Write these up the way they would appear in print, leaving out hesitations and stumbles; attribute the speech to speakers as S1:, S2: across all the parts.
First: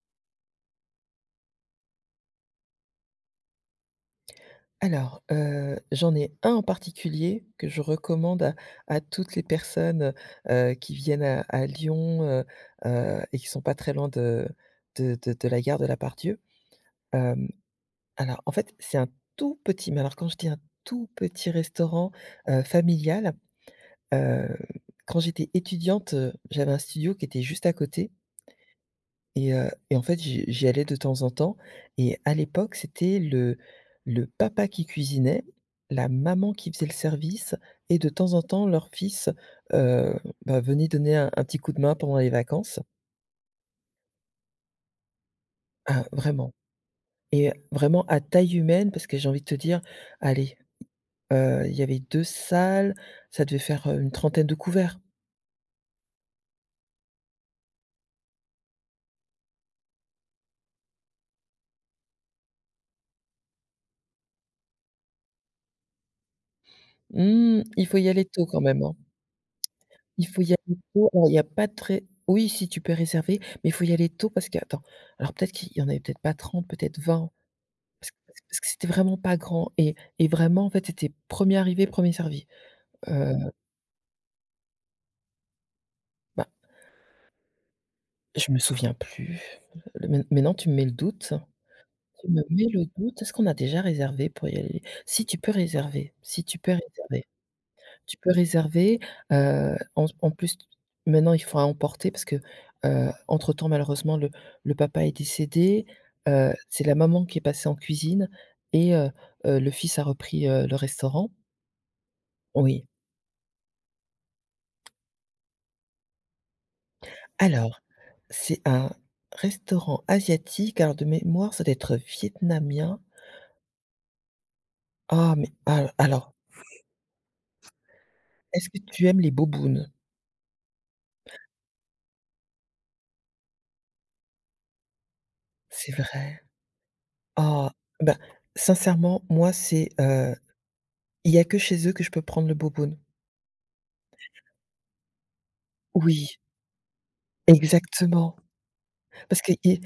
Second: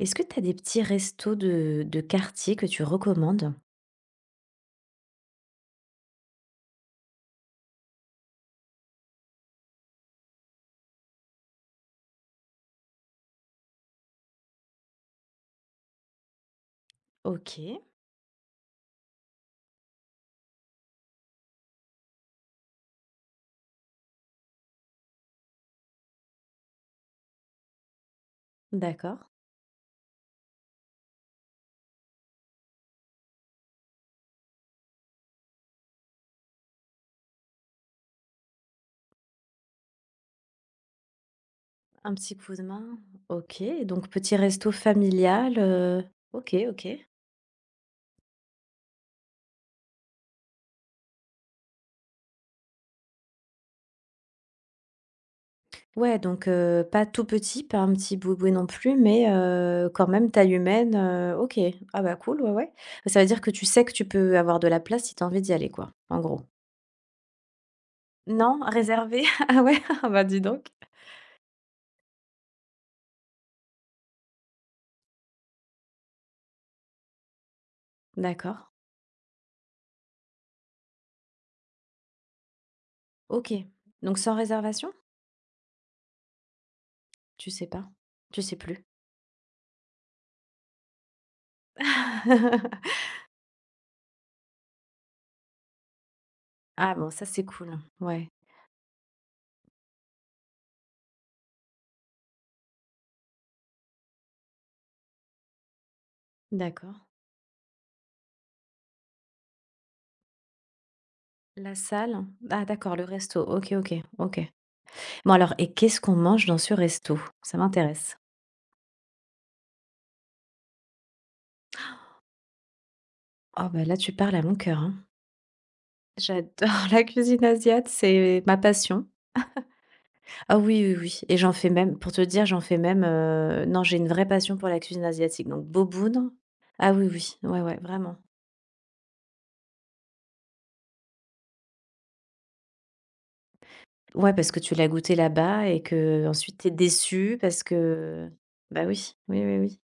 S1: Est-ce que tu as des petits restos de quartier que tu recommandes?
S2: Alors, j'en ai un en particulier que je recommande à toutes les personnes, qui viennent à Lyon, et qui sont pas très loin de la gare de la Part-Dieu. Hem,
S1: OK,
S2: alors en fait, c'est un tout petit, mais alors quand je dis un tout petit restaurant, familial, heu, quand j'étais étudiante, j'avais un studio qui était juste à côté
S1: d'accord.
S2: et en fait, j'y allais de temps en temps et à l'époque, c'était le papa qui cuisinait, la maman qui faisait le service et de temps en temps, leur fils, heu, bah, venait donner un petit coup de main
S1: Un
S2: pendant les
S1: petit coup de
S2: vacances.
S1: main. OK, donc petit resto familial,
S2: Ah, vraiment.
S1: OK, OK.
S2: Et vraiment à taille humaine parce que j'ai envie de te dire, allez, il y avait 2 salles, ça devait faire, une trentaine de couverts.
S1: Ouais, donc pas tout petit, pas un petit boui non plus, mais quand même taille humaine, OK. Ah bah, cool, ouais, ouais. Ça veut dire que tu sais que tu peux avoir de la place si tu as envie d'y aller quoi, en gros?
S2: Mmh, il faut y aller tôt
S1: Non?
S2: quand même, hein.
S1: Réservé? Ah ouais? Ah bah,
S2: Il
S1: dis
S2: faut y
S1: donc.
S2: aller tôt, alors il y a pas très, oui, si tu peux réserver, mais il faut y aller tôt parce que attends, alors peut-être qu'il y en avait peut-être pas 30, peut-être 20 parce que
S1: D'accord.
S2: c'était vraiment pas grand et vraiment, en fait, c'était premier arrivé, premier servi. Heu,
S1: OK, donc sans réservation?
S2: Bah,
S1: Tu sais pas? Tu
S2: je
S1: sais
S2: me
S1: plus?
S2: souviens plus. Maintenant tu me mets le doute. Tu me mets le doute. Est-ce qu'on a déjà réservé pour y aller? Si, tu peux réserver, si tu peux
S1: Ah bon, ça
S2: réserver.
S1: c'est cool.
S2: Tu
S1: Ouais,
S2: peux réserver, en plus, maintenant, il faut à emporter parce que, entre-temps, malheureusement, le papa est décédé, c'est la
S1: d'accord.
S2: maman qui est passée en cuisine et le fils a repris, le restaurant.
S1: La salle? Ah
S2: Oui.
S1: d'accord, le resto. OK, OK, OK. Bon alors, et qu'est-ce qu'on mange dans ce resto? Ça
S2: Alors,
S1: m'intéresse.
S2: c'est un restaurant asiatique, alors de mémoire, ça doit être vietnamien.
S1: Oh bah là, tu parles à mon cœur, hein.
S2: Ah, mais al alors,
S1: J'adore la cuisine asiate, c'est ma
S2: est-ce que
S1: passion.
S2: tu aimes les bobounes?
S1: Ah oui, oui, oui. Et j'en fais même, pour te dire, j'en fais même, non, j'ai une vraie passion pour la cuisine asiatique. Donc
S2: C'est
S1: boboon.
S2: vrai?
S1: Ah oui, oui, ouais,
S2: Ah,
S1: ouais, vraiment.
S2: ben, sincèrement, moi, c'est, il y a que chez eux que je peux prendre le boboun.
S1: Ouais, parce que tu l'as goûté là-bas et que
S2: Oui.
S1: ensuite t'es déçu parce que
S2: Exactement,
S1: bah oui,
S2: parce
S1: oui,
S2: que
S1: oui, oui.
S2: i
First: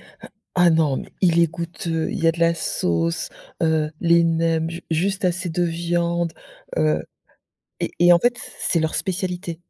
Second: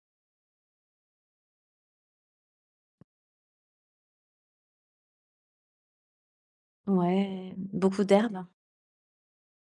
S2: ah non, mais il est goûteux, il y a de la sauce, les nems, ju juste assez de viande, heu
S1: Ouais,
S2: et
S1: beaucoup
S2: et en fait,
S1: d'herbes?
S2: c'est leur spécialité,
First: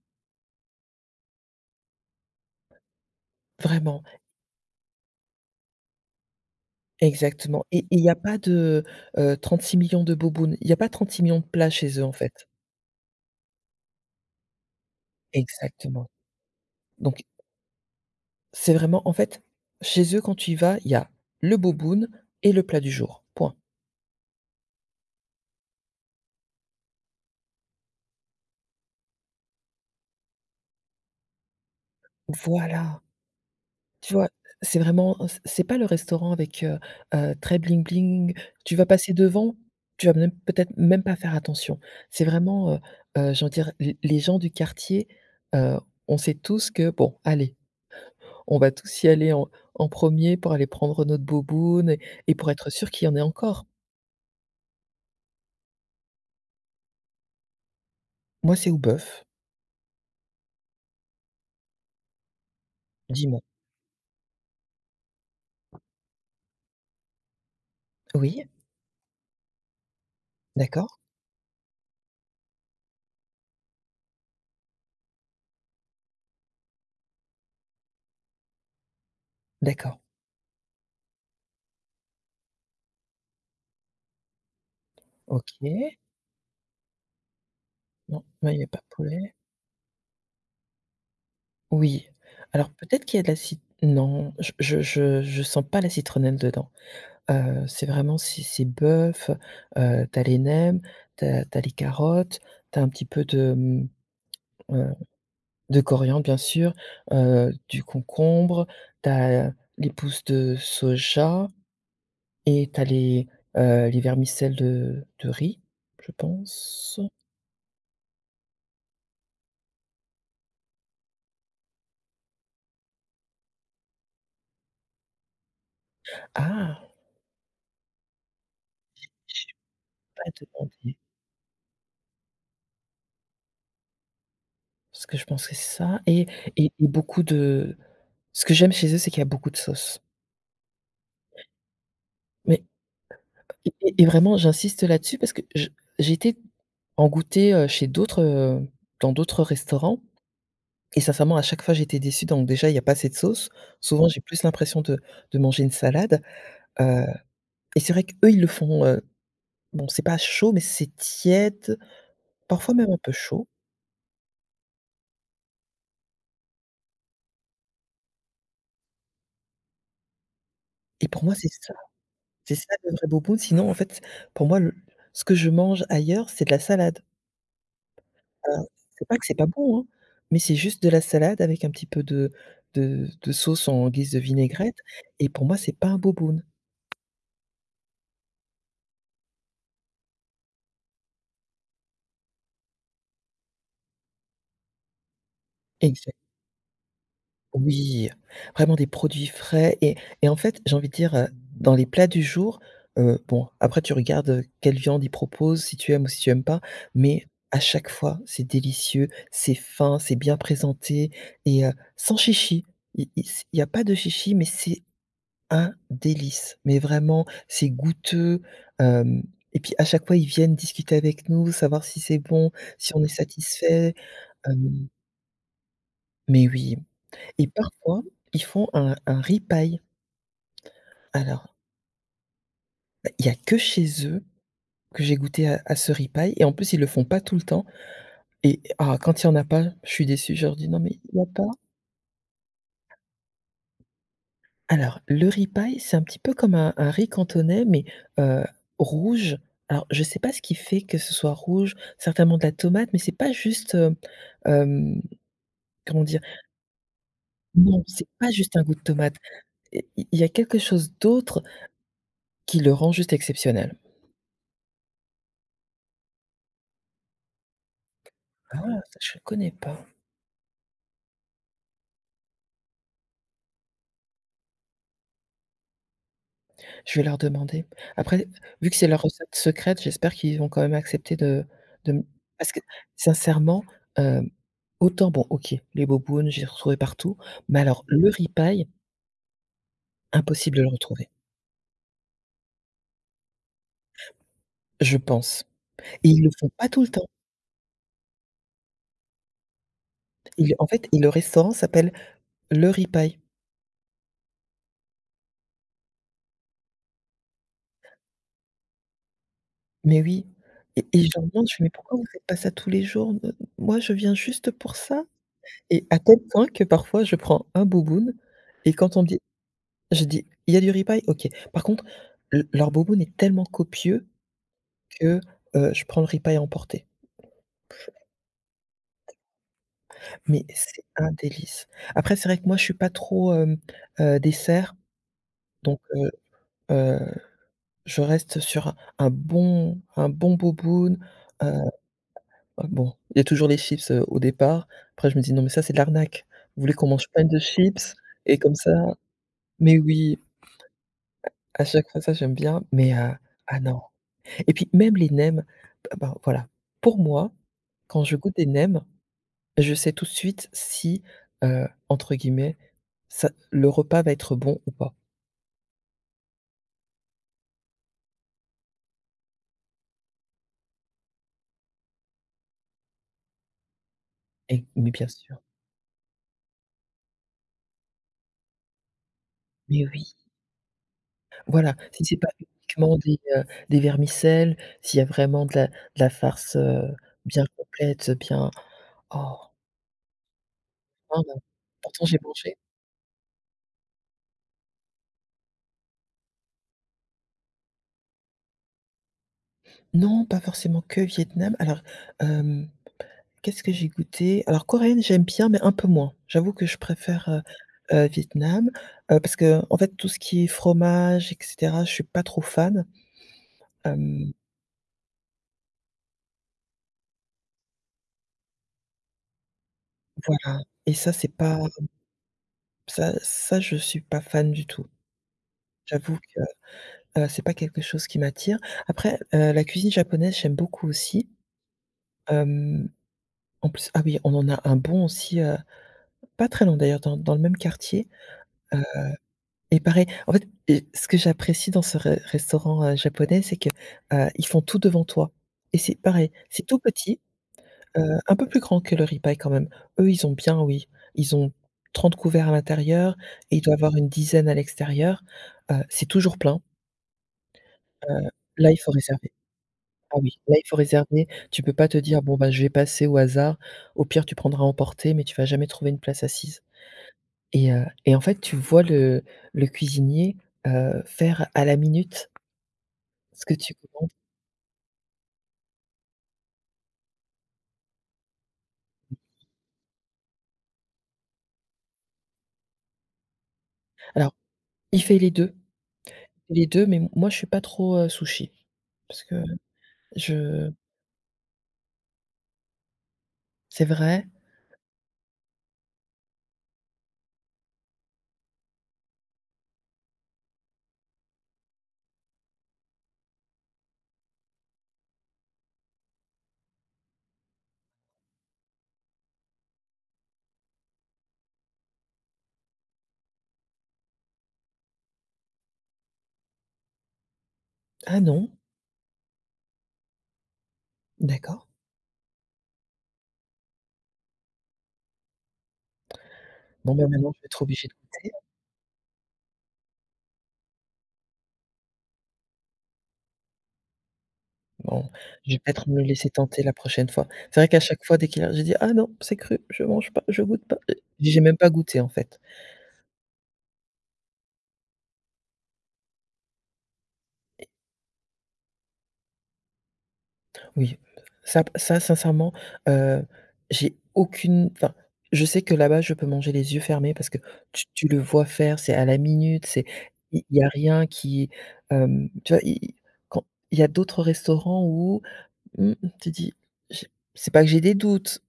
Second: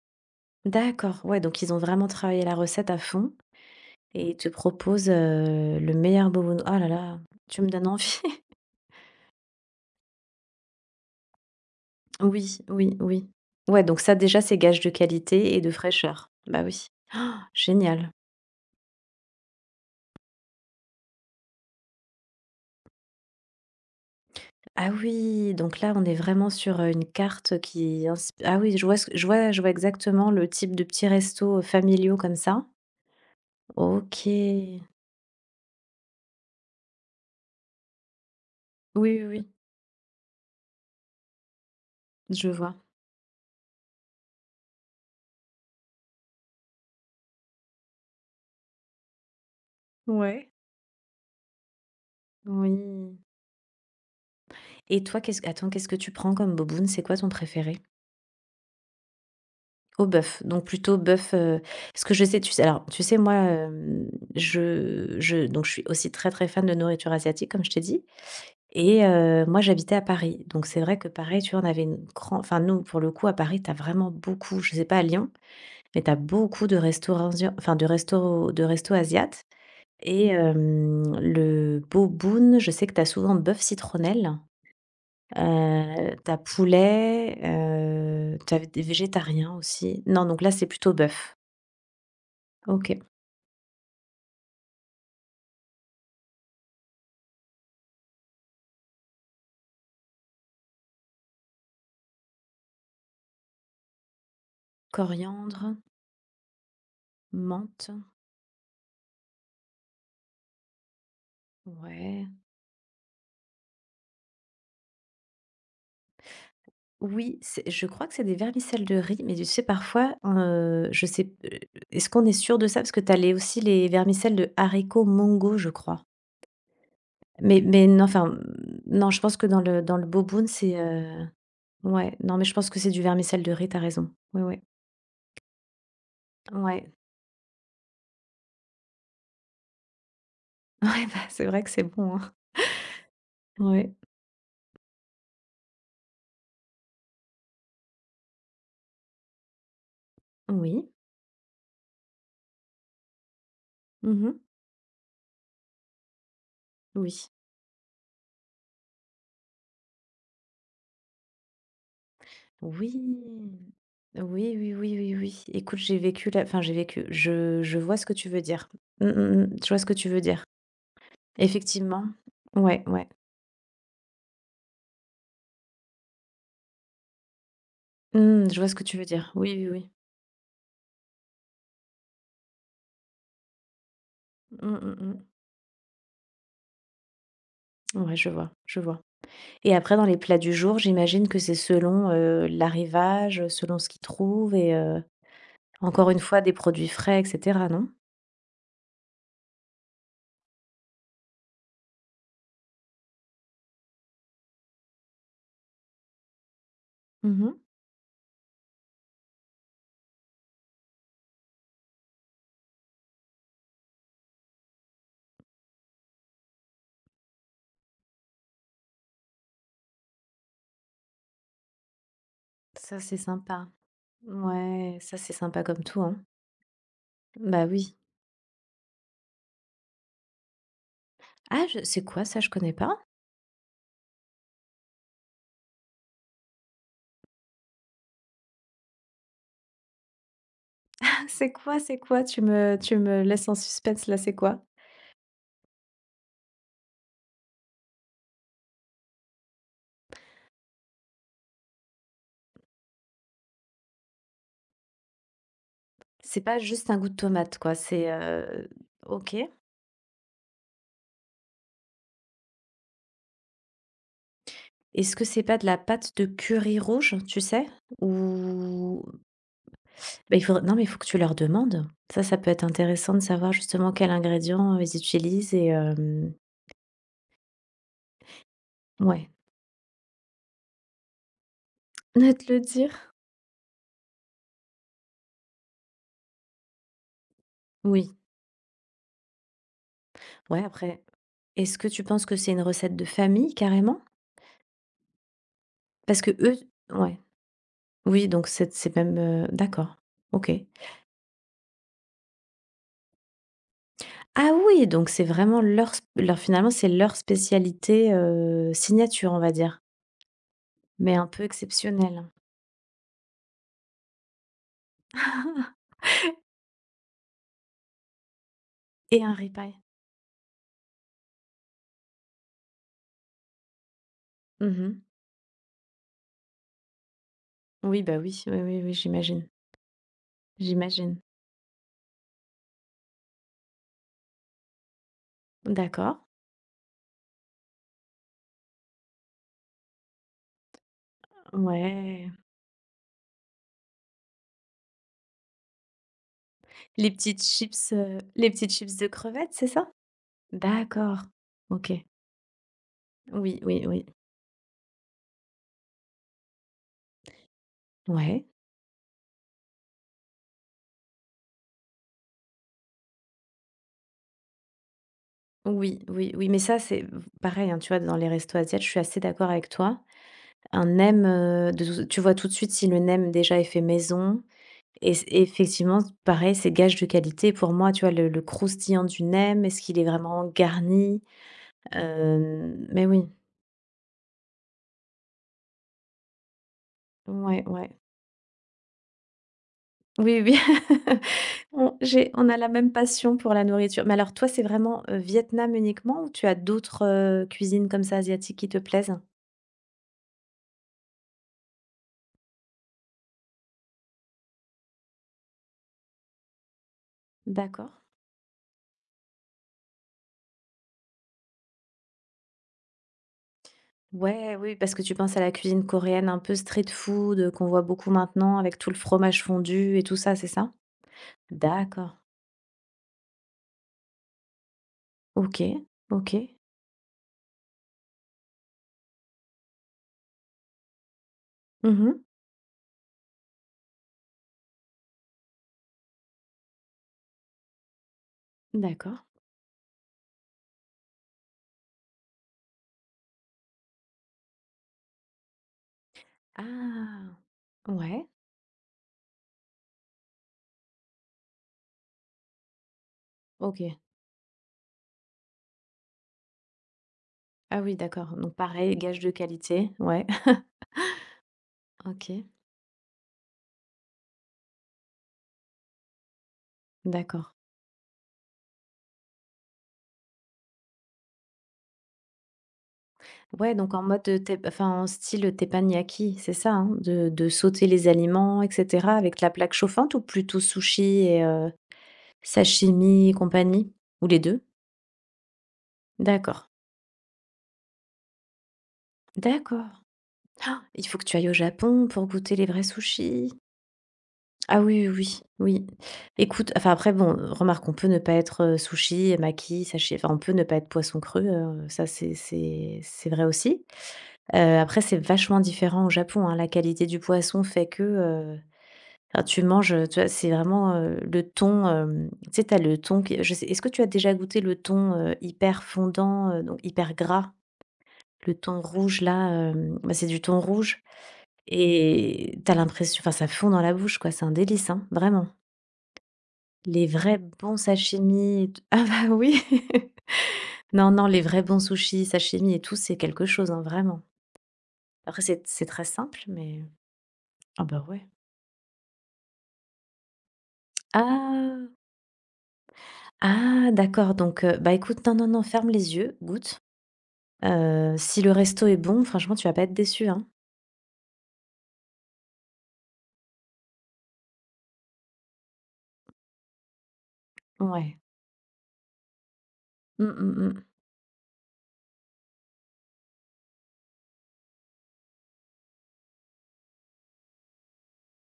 S1: D'accord, ouais, donc ils ont vraiment travaillé la recette à fond
S2: vraiment.
S1: et ils te proposent, le meilleur bobo. Oh là là, tu
S2: Exactement,
S1: me
S2: et
S1: donnes
S2: il y a
S1: envie.
S2: pas de, 36 millions de bobounes, il y a pas 36 millions de plats chez eux, en fait.
S1: Oui, oui, oui. Ouais, donc ça déjà, c'est gage de qualité et de
S2: Exactement,
S1: fraîcheur. Bah oui.
S2: donc
S1: Génial.
S2: c'est vraiment, en fait, chez eux, quand tu y vas, il y a le boboun et le plat du jour, point.
S1: Ah oui, donc là, on est vraiment sur, une carte qui insp ah oui, je vois ce je vois exactement le type de petits restos, familiaux comme ça.
S2: Voilà. Tu
S1: OK.
S2: vois? C'est
S1: Oui,
S2: vraiment, c'est pas le restaurant avec, très bling bling. Tu vas passer
S1: oui, oui,
S2: devant, tu vas même peut-être même pas faire attention. C'est
S1: je vois.
S2: vraiment, j'ai envie de dire, les gens du quartier, heu, on sait tous que bon, allez, on va tous y aller en 1
S1: Ouais.
S2: pour aller prendre notre bobounes et pour
S1: Oui.
S2: être sûr qu'il y en ait encore.
S1: Et toi, qu'est-ce attends, qu'est-ce que tu prends comme boboon? C'est quoi ton préféré?
S2: Moi, c'est au bœuf.
S1: Au bœuf, donc plutôt bœuf, parce que je sais, tu sais alors tu sais moi,
S2: Dis-moi.
S1: je donc je suis aussi très, très fan de nourriture asiatique comme je t'ai dit
S2: Oui?
S1: et moi j'habitais à Paris, donc c'est
S2: D'accord,
S1: vrai que pareil, tu vois, on avait une grand enfin nous pour le coup à Paris, t'as vraiment beaucoup, je sais pas à Lyon, mais t'as beaucoup de restaurants asian enfin de restos asiates
S2: d'accord.
S1: et le Boboon, je sais que t'as souvent bœuf citronnelle,
S2: OK.
S1: tu poulet,
S2: Non, moi, il y
S1: tu
S2: a pas
S1: des
S2: de poulet.
S1: végétariens aussi. Non, donc là c'est plutôt bœuf.
S2: Oui, alors
S1: OK.
S2: peut-être qu'il y a de la cit non, je sens pas la citronnelle dedans. C'est vraiment c'est bœuf, tu as les nems, tu as les carottes, tu as un petit peu de, heu,
S1: Coriandre,
S2: de coriandre bien sûr, du
S1: menthe,
S2: concombre, tu as les pousses de soja
S1: ouais.
S2: et tu as les vermicelles de riz, je pense.
S1: Oui, c'est je crois que c'est des vermicelles de riz, mais tu sais parfois, je sais est-ce qu'on est sûr de ça? Parce que tu as les aussi les vermicelles de haricots mongo, je crois.
S2: Ah!
S1: Mais non, enfin, mmh, non, je pense que dans le
S2: Pas
S1: boboon, c'est,
S2: demandé.
S1: ouais, non, mais je pense que c'est du vermicelle de riz. T'as raison. Oui, oui.
S2: Parce que je pense que c'est ça et et
S1: Ouais.
S2: et beaucoup de ce que j'aime chez eux, c'est qu'il y a beaucoup de sauces.
S1: Ouais, bah, c'est vrai que c'est bon, hein.
S2: Mais et
S1: Ouais.
S2: et vraiment j'insiste là-dessus parce que je j'ai été en goûter, chez d'autres, dans d'autres restaurants
S1: Oui.
S2: et sincèrement, à chaque fois, j'étais déçue. Donc déjà, il y a pas assez de sauce. Souvent j'ai
S1: Mmh.
S2: plus l'impression de manger une salade, heu
S1: Oui.
S2: et c'est vrai qu'eux ils le font, bon, c'est pas chaud mais c'est tiède, parfois même un peu
S1: Oui.
S2: chaud.
S1: Oui, oui, oui, oui, oui. Écoute, j'ai vécu la enfin j'ai vécu, je vois ce que tu veux dire. Mmh, mmh, mmh, je vois ce que tu veux dire.
S2: Et pour moi
S1: Effectivement.
S2: c'est ça
S1: Ouais,
S2: le
S1: ouais.
S2: vrai boboon. Sinon, en fait, pour moi, le ce que je mange ailleurs, c'est de la salade.
S1: Mmh,
S2: Heu,
S1: je vois ce que tu veux
S2: c'est pas que
S1: dire.
S2: c'est pas
S1: Oui, oui,
S2: bon, hein,
S1: oui.
S2: mais c'est juste de la salade avec un petit peu de sauce en guise de vinaigrette.
S1: Mmh, mmh,
S2: Et pour moi, c'est pas un boboon.
S1: mmh. Ouais, je vois, je vois. Et après, dans les plats du jour, j'imagine que c'est selon, l'arrivage, selon ce qu'ils trouvent et encore
S2: Exact.
S1: une fois, des produits frais et cetera, non?
S2: Oui, vraiment des produits frais et en fait, j'ai envie de dire, dans les plats du jour, bon, après tu regardes, quelle viande ils proposent, si tu aimes ou si tu aimes pas, mais
S1: Mmh.
S2: à chaque fois, c'est délicieux, c'est fin, c'est bien présenté et sans chichi. Il y a pas de chichi, mais c'est un délice, mais vraiment, c'est goûteux, hem et puis à chaque fois, ils viennent discuter avec nous, savoir si c'est bon, si
S1: Ça,
S2: on est
S1: c'est sympa.
S2: satisfait, hem
S1: Ouais, ça, c'est sympa comme tout, hein.
S2: mais oui. Et
S1: Bah oui.
S2: parfois, ils font un riz paille. Alors,
S1: Ah je c'est quoi ça? Je connais pas.
S2: bah, il y a que chez eux que j'ai goûté à ce riz paille et en plus, ils le font pas tout le temps. Et ah, quand il y en a pas, je suis déçue, je leur dis: «Non mais il y a pas».
S1: C'est quoi? C'est quoi? Tu me laisses en suspense là, c'est quoi?
S2: Alors, le riz paille, c'est un petit peu comme un riz cantonais, mais, heu, rouge. Alors, je ne sais pas ce qui fait que ce soit rouge, certainement de la tomate, mais c'est pas juste, hem, comment dire?
S1: C'est pas juste un goût de tomate, quoi.
S2: Non, c'est
S1: C'est,
S2: pas juste un goût de tomate.
S1: OK.
S2: Il y a quelque chose d'autre qui le rend juste exceptionnel.
S1: Est-ce que c'est pas de la pâte de curry rouge, tu sais?
S2: Ah, ça,
S1: Ou
S2: je ne connais pas.
S1: bah, il faudrait non, mais il faut que tu leur demandes. Ça peut être intéressant de savoir justement quels ingrédients, ils utilisent et hem,
S2: Je vais leur demander. Après, vu que c'est leur
S1: ouais.
S2: recette secrète, j'espère qu'ils vont quand même accepter de m
S1: Ne te
S2: parce
S1: le
S2: que
S1: dire?
S2: sincèrement, hem, autant bon, OK, les bobounes, j'ai retrouvé partout, mais alors le
S1: Oui,
S2: riz paille, impossible de
S1: ouais,
S2: le
S1: après,
S2: retrouver,
S1: est-ce que tu penses que c'est une recette de famille, carrément?
S2: je pense, et
S1: Parce
S2: ils le
S1: que
S2: font
S1: eux,
S2: pas tout le temps.
S1: ouais. Oui, donc c'est même, d'accord. OK.
S2: Ils En fait, et le restaurant s'appelle Le Ripaille.
S1: Ah oui, donc c'est vraiment leur sp leur finalement, c'est leur spécialité, signature, on va dire,
S2: Mais oui. Et je
S1: mais un
S2: leur
S1: peu
S2: demande, je fais: «Mais pourquoi vous
S1: exceptionnelle.
S2: faites pas ça tous les jours? Moi je viens juste pour ça».
S1: Ah,
S2: Et à tel point que parfois je prends un bouboune et quand on me dit,
S1: et un ripaille.
S2: je dis: «Il y a du ripaille? OK». Par contre, le leur bouboune est tellement copieux
S1: Mmh mh.
S2: que, je prends le ripaille à emporter.
S1: Oui, bah, oui, oui, oui, oui, j'imagine,
S2: Mais c'est un
S1: j'imagine.
S2: délice. Après, c'est vrai que moi je suis pas trop, dessert, donc
S1: D'accord,
S2: heu je reste sur un bon boboon, heu,
S1: ouais.
S2: bon, il y a toujours les chips, au départ. Après je me dis: «Non mais ça c'est de l'arnaque. Vous voulez qu'on mange plein de chips et
S1: Les
S2: comme
S1: petites
S2: ça».
S1: chips de crevettes, c'est
S2: Mais
S1: ça?
S2: oui,
S1: D'accord,
S2: à chaque
S1: OK.
S2: fois ça, j'aime bien, mais
S1: Oui,
S2: ah non.
S1: oui, oui.
S2: Et puis même les nems, voilà, pour moi, quand je goûte
S1: Ouais.
S2: des nems, je sais tout de suite si, entre guillemets, ça le repas va être bon ou pas.
S1: Oui, oui, oui, mais ça, c'est pareil, hein, tu vois, dans les restos asiatiques je suis assez d'accord avec toi. Un nem, de tu vois tout de suite si le nem déjà est fait maison.
S2: Et mais bien
S1: Et c
S2: sûr,
S1: effectivement, pareil, c'est gage de qualité pour moi, tu vois? Le croustillant du nem, est-ce
S2: mais
S1: qu'il est
S2: oui.
S1: vraiment garni?
S2: Voilà, si c'est pas
S1: Hem,
S2: uniquement
S1: mais
S2: des,
S1: oui,
S2: heu, des vermicelles, s'il y a vraiment de la farce, bien
S1: ouais, ouais.
S2: complète, bien oh,
S1: Oui, oui,
S2: hein, bah,
S1: on
S2: pourtant j'ai
S1: j'ai on
S2: mangé.
S1: a la même passion pour la nourriture. Mais alors toi, c'est vraiment, Vietnam uniquement ou tu as d'autres, cuisines comme ça asiatiques qui te plaisent?
S2: Non, pas forcément que vietnam. Alors, hem, qu'est-ce que j'ai goûté? Alors, coréenne, j'aime bien, mais un peu moins. J'avoue que je préfère,
S1: D'accord.
S2: vietnam, parce que, en fait, tout ce qui est fromage et cetera, je suis pas trop fan. Hem,
S1: Ouais, oui, parce que tu penses à la cuisine coréenne un peu street food, qu'on voit beaucoup maintenant avec tout le fromage fondu et tout ça, c'est
S2: voilà,
S1: ça?
S2: et ça, c'est pas
S1: D'accord.
S2: ça, je suis pas fan du tout.
S1: OK,
S2: J'avoue.
S1: OK.
S2: C'est pas quelque chose qui m'attire. Après, la cuisine japonaise, j'aime beaucoup aussi.
S1: Mmh.
S2: Hem, En plus, ah oui, on en a un bon aussi, pas très loin d'ailleurs, dans le même quartier, heu
S1: D'accord.
S2: et pareil, en fait, et ce que j'apprécie dans ce re restaurant, japonais, c'est que, ils font tout devant toi et c'est pareil, c'est tout petit,
S1: Ah!
S2: heu,
S1: Ouais,
S2: un peu plus grand que le Ripaï quand même. Eux, ils ont bien, oui, ils ont 30 couverts à l'intérieur et il doit
S1: OK.
S2: avoir une dizaine à l'extérieur. C'est toujours plein.
S1: Ah oui,
S2: Heu,
S1: d'accord, donc
S2: Là, il faut
S1: pareil, gage de
S2: réserver.
S1: qualité,
S2: Ah
S1: ouais.
S2: oui, là, il faut réserver. Tu peux pas te dire: «Bon,
S1: OK,
S2: bah, je vais passer au hasard. Au pire, tu prendras à emporter, mais tu vas jamais trouver une place assise».
S1: d'accord.
S2: Et en fait, tu vois le cuisinier, faire à la minute ce que
S1: Ouais,
S2: tu
S1: donc en
S2: commandes.
S1: mode, enfin, en style, teppanyaki, c'est ça, hein? De sauter les aliments et cetera avec la plaque chauffante ou plutôt sushi et sashimi et compagnie? Ou
S2: Alors,
S1: les deux.
S2: il fait les 2,
S1: D'accord.
S2: les 2. Mais m moi, je suis pas trop, sushi parce que
S1: D'accord.
S2: je
S1: Han! Il faut que tu ailles au Japon pour goûter les vrais sushis.
S2: c'est vrai?
S1: Ah oui, oui, oui, oui. Écoute, enfin après bon, remarque, on peut ne pas être, sushi, maki, sashimi, enfin on peut ne pas être poisson cru, ça c'est vrai aussi. Après c'est vachement différent au Japon, hein. La qualité du poisson fait que, enfin tu manges, tu vois, c'est vraiment, le thon, hem, tu sais, tu le thon qui je sais est-ce que tu as déjà goûté le thon, hyper fondant, donc hyper gras?
S2: Ah non?
S1: Le thon rouge là, hem, bah, c'est du thon rouge
S2: D'accord.
S1: et t'as l'impression enfin ça fond dans la bouche quoi, c'est un délice, hein, vraiment.
S2: Bon, bah,
S1: Les
S2: maintenant,
S1: vrais
S2: je vais être
S1: bons
S2: obligée de goûter.
S1: sashimi et t ah bah oui! Non, non, les vrais bons sushis, sashimi et tout, c'est quelque chose, hein, vraiment.
S2: Bon,
S1: Après
S2: je vais
S1: c'est
S2: peut-être me
S1: très
S2: laisser
S1: simple,
S2: tenter la
S1: mais
S2: prochaine fois. C'est vrai qu'à
S1: ah bah
S2: chaque fois,
S1: ouais.
S2: dès qu'il a j'ai dit: «Ah non, c'est cru, je mange pas, je goûte pas». J'ai même pas
S1: Ah!
S2: goûté, en fait.
S1: Ah d'accord, donc bah écoute, non, non, non, ferme les yeux, goûte. Si le resto est bon, franchement, tu vas pas être déçu, hein.
S2: Oui, ça sincèrement, heu, j'ai aucune, enfin, je sais que là-bas, je peux manger les yeux fermés parce que tu
S1: Ouais.
S2: le vois faire, c'est à la minute, c'est
S1: Mmh,
S2: il y a
S1: mmh,
S2: rien qui, tu vois? I i Quand il y a d'autres restaurants où, mmh, tu dis: «J'ai», c'est pas que j'ai des doutes,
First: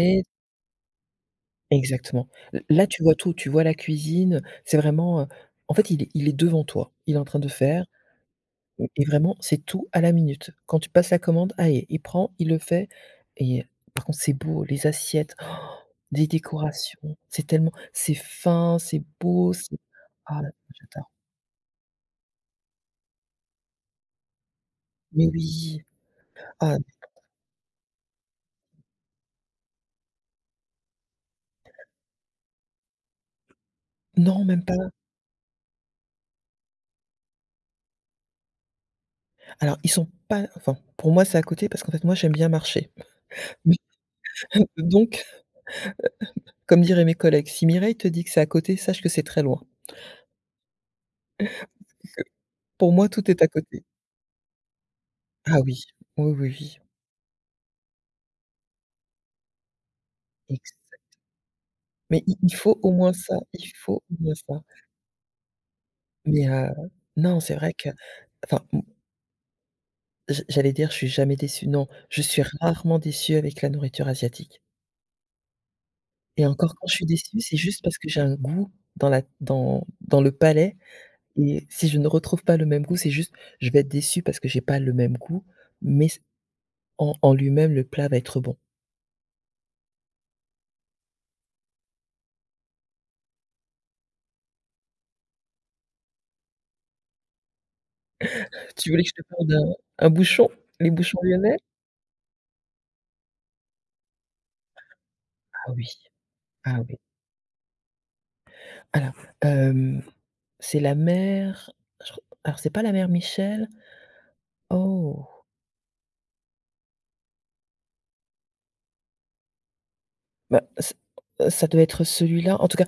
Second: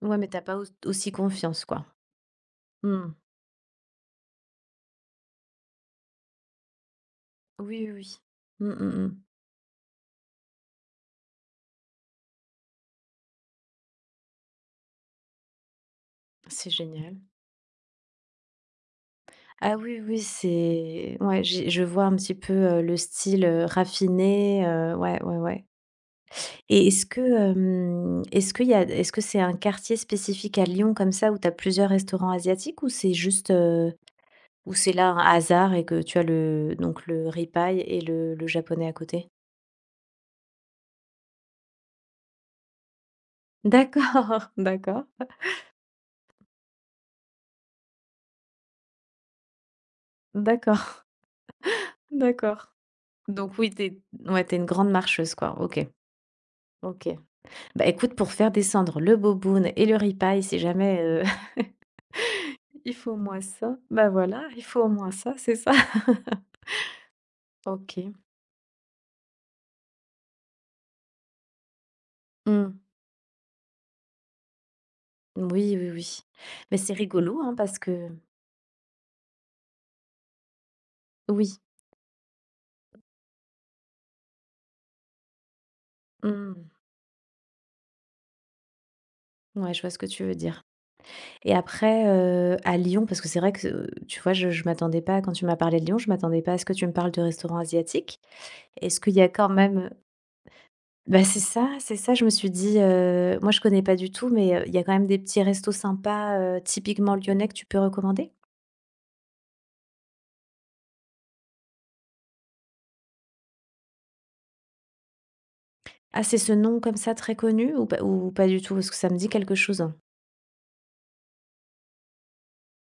S1: mmh. Ouais, mais t'as pas au aussi confiance, quoi.
S2: exactement. L Là, tu
S1: Mmh.
S2: vois tout, tu vois la cuisine, c'est vraiment, en fait, il est devant toi. Il est en train de
S1: Oui,
S2: faire.
S1: oui, oui. Mmh, mmh,
S2: Et
S1: mmh.
S2: vraiment, c'est tout à la minute. Quand tu passes la commande, allez, il prend, il le fait. Et par contre, c'est beau, les assiettes, oh, des
S1: C'est génial.
S2: décorations, c'est tellement, c'est fin, c'est beau,
S1: Ah
S2: c'est
S1: oui, oui,
S2: ah, j'adore.
S1: c'est ouais, j'ai je vois un petit peu, le style, raffiné, ouais,
S2: Mais
S1: ouais, ouais
S2: oui, ah
S1: et est-ce que, hem, est-ce qu'il y a est-ce que c'est un quartier spécifique à Lyon comme ça où tu as plusieurs restaurants asiatiques ou c'est juste,
S2: non, même
S1: ou
S2: pas.
S1: c'est là un hasard et que tu as le donc le ripaille et le japonais à côté?
S2: Alors, ils sont pas, enfin, pour moi, c'est à côté parce qu'en fait, moi, j'aime bien marcher. Mais
S1: D'accord, d'accord,
S2: donc, comme diraient mes collègues, si Mireille te dit que c'est à côté, sache que c'est très loin.
S1: d'accord,
S2: Que
S1: d'accord.
S2: pour moi, tout est à
S1: Donc oui,
S2: côté.
S1: t'es ouais, t'es une grande marcheuse quoi,
S2: Ah
S1: OK,
S2: oui, oui, oui, oui,
S1: OK. Bah écoute, pour faire descendre le boboon et le ripaille, si
S2: exact.
S1: jamais,
S2: Mais il faut au
S1: il faut
S2: moins
S1: au
S2: ça,
S1: moins
S2: il
S1: ça.
S2: faut
S1: Bah,
S2: au moins
S1: voilà, il
S2: ça.
S1: faut au moins ça, c'est ça.
S2: Mais non, c'est vrai que,
S1: OK.
S2: enfin, j'allais dire: «Je suis jamais déçue», non, je suis
S1: Mmh.
S2: rarement déçue avec la nourriture asiatique.
S1: Oui, oui, oui.
S2: Et encore,
S1: Mais
S2: quand
S1: c'est
S2: je suis
S1: rigolo,
S2: déçue,
S1: hein,
S2: c'est
S1: parce
S2: juste parce
S1: que
S2: que j'ai un goût dans la dans dans le palais,
S1: oui.
S2: et si je ne retrouve pas le même goût, c'est juste je vais être déçue parce que j'ai pas le même goût, mais c
S1: Mmh.
S2: en en lui-même, le plat va être bon.
S1: Ouais, je vois ce que tu veux dire. Et après, à Lyon, parce que c'est vrai que, tu vois, je m'attendais pas quand tu m'as parlé de Lyon, je m'attendais pas à ce que tu me parles de restaurants asiatiques.
S2: Tu
S1: Est-ce
S2: voulais que
S1: qu'il y
S2: je
S1: a
S2: te parle
S1: quand
S2: d'un
S1: même
S2: un bouchon? Les bouchons
S1: bah,
S2: lyonnais?
S1: c'est ça, je me suis dit, moi je connais pas du tout, mais, il y a quand même des petits
S2: Ah
S1: restos
S2: oui,
S1: sympas,
S2: ah oui.
S1: typiquement lyonnais que tu peux recommander?
S2: Alors, hem, c'est la mère, je alors c'est pas la mère Michel. Oh!
S1: Ah, c'est ce nom comme ça très connu ou pas du tout? Parce que ça me dit quelque chose.
S2: Bah, c ça doit être celui-là. En tout cas,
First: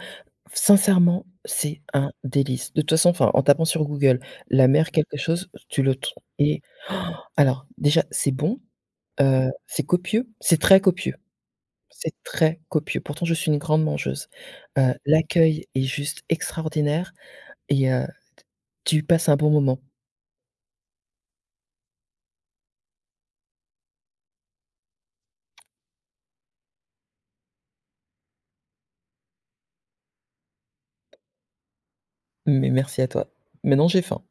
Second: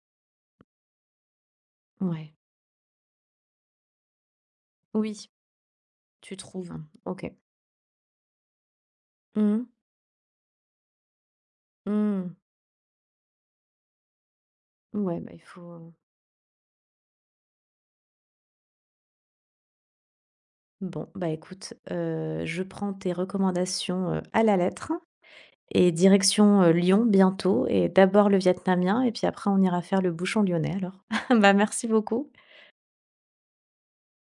S2: sincèrement, c'est un
S1: Ouais.
S2: délice. De toute façon, enfin, en tapant sur Google, «la mer quelque
S1: Oui,
S2: chose», tu le trouves.
S1: tu
S2: Et
S1: trouves. OK.
S2: alors déjà, c'est bon,
S1: Mmh mh.
S2: c'est copieux, c'est très copieux, c'est
S1: Mmh.
S2: très copieux. Pourtant, je suis une grande mangeuse.
S1: Ouais, bah, il
S2: L'accueil
S1: faut
S2: est juste extraordinaire et tu passes un bon moment.
S1: bon, bah, écoute, je prends tes recommandations, à la lettre et direction, Lyon bientôt et d'abord le vietnamien et puis après on ira faire le bouchon lyonnais alors. Bah, merci beaucoup.
S2: Mais merci à toi. Maintenant, j'ai faim.